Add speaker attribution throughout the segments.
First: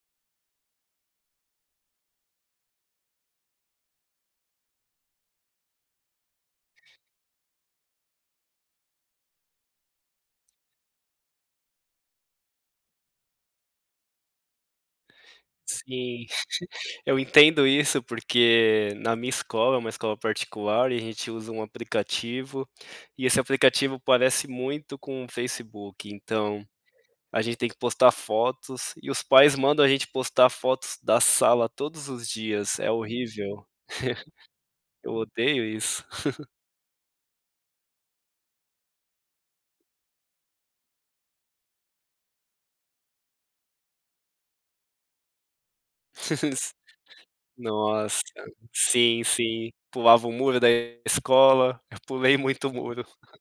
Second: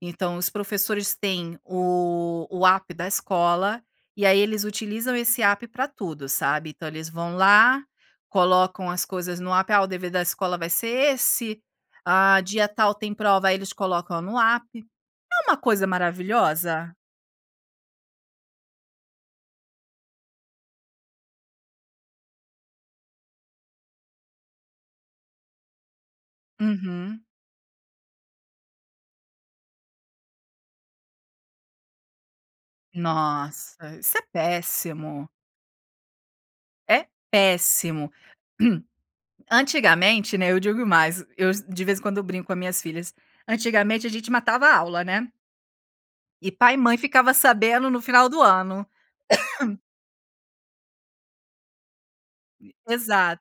Speaker 1: Então os professores têm o o app da escola, e aí eles utilizam esse app para tudo sabe, então eles vão lá, colocam as coisas no app, ah, o dever da escola vai ser esse, ah, dia tal tem prova, aí eles colocam no app. É uma coisa
Speaker 2: Sim,
Speaker 1: maravilhosa.
Speaker 2: eu entendo isso, porque na minha escola é uma escola particular, e a gente usa um aplicativo, e esse aplicativo parece muito com o Facebook então,
Speaker 1: Uhum.
Speaker 2: a gente tem que postar fotos e os pais mandam a gente postar fotos da sala todos os dias, é horrível.
Speaker 1: Nossa, isso é
Speaker 2: Eu
Speaker 1: péssimo.
Speaker 2: odeio isso.
Speaker 1: É péssimo. Antigamente, né, eu digo mais, eu de vez em quando eu brinco com as minhas filhas, antigamente a gente matava aula, né? E pai e mãe ficava sabendo no
Speaker 2: Nossa,
Speaker 1: final do ano.
Speaker 2: sim, sim, pulava o muro da escola, eu pulei muito o muro.
Speaker 1: Exato.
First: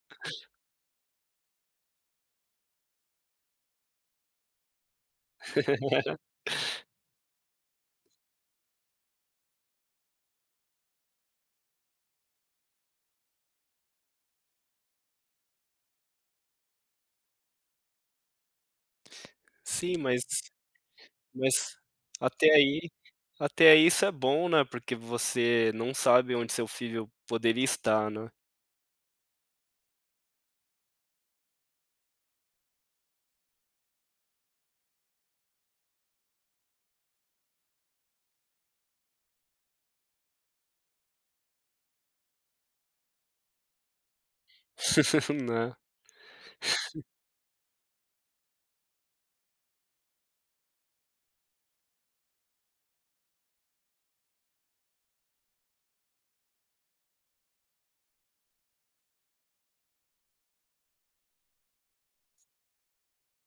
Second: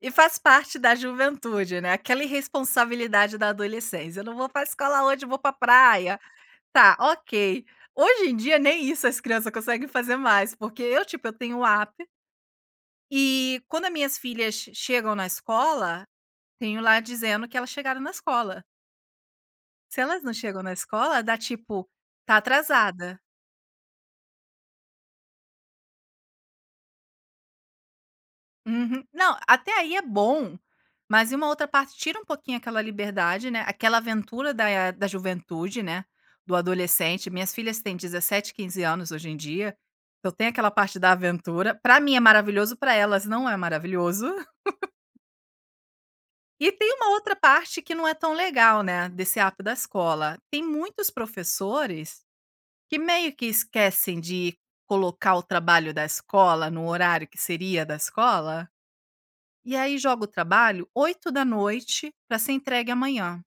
Speaker 1: E faz parte da juventude, né, aquela irresponsabilidade da adolescência, eu não vou para escola hoje, eu vou para praia. Está, ok. Hoje em dia nem isso as criança conseguem fazer mais, porque eu tipo eu tenho o app. E quando a minhas filhas chegam na escola, tenho lá dizendo que elas chegaram na escola.
Speaker 2: Sim,
Speaker 1: Se elas
Speaker 2: mas
Speaker 1: não chegam na escola dá
Speaker 2: mas
Speaker 1: tipo, tá
Speaker 2: até aí
Speaker 1: atrasada.
Speaker 2: até aí isso é bom, né, porque você não sabe onde seu filho poderia estar, né?
Speaker 1: Uhum. Não, até aí é bom, mas e uma outra parte tira um pouquinho aquela liberdade, né, aquela aventura da, eh, da juventude, né, do adolescente, minhas filhas têm 17 e 15 anos hoje em dia, então tem aquela parte da aventura, para mim é maravilhoso, para elas não é maravilhoso.
Speaker 2: Né.
Speaker 1: E tem uma outra parte que não é tão legal, né, desse app da escola. Tem muitos professores, que meio que esquecem de colocar o trabalho da escola no horário que seria da escola, e aí joga o trabalho 20h para ser entregue amanhã.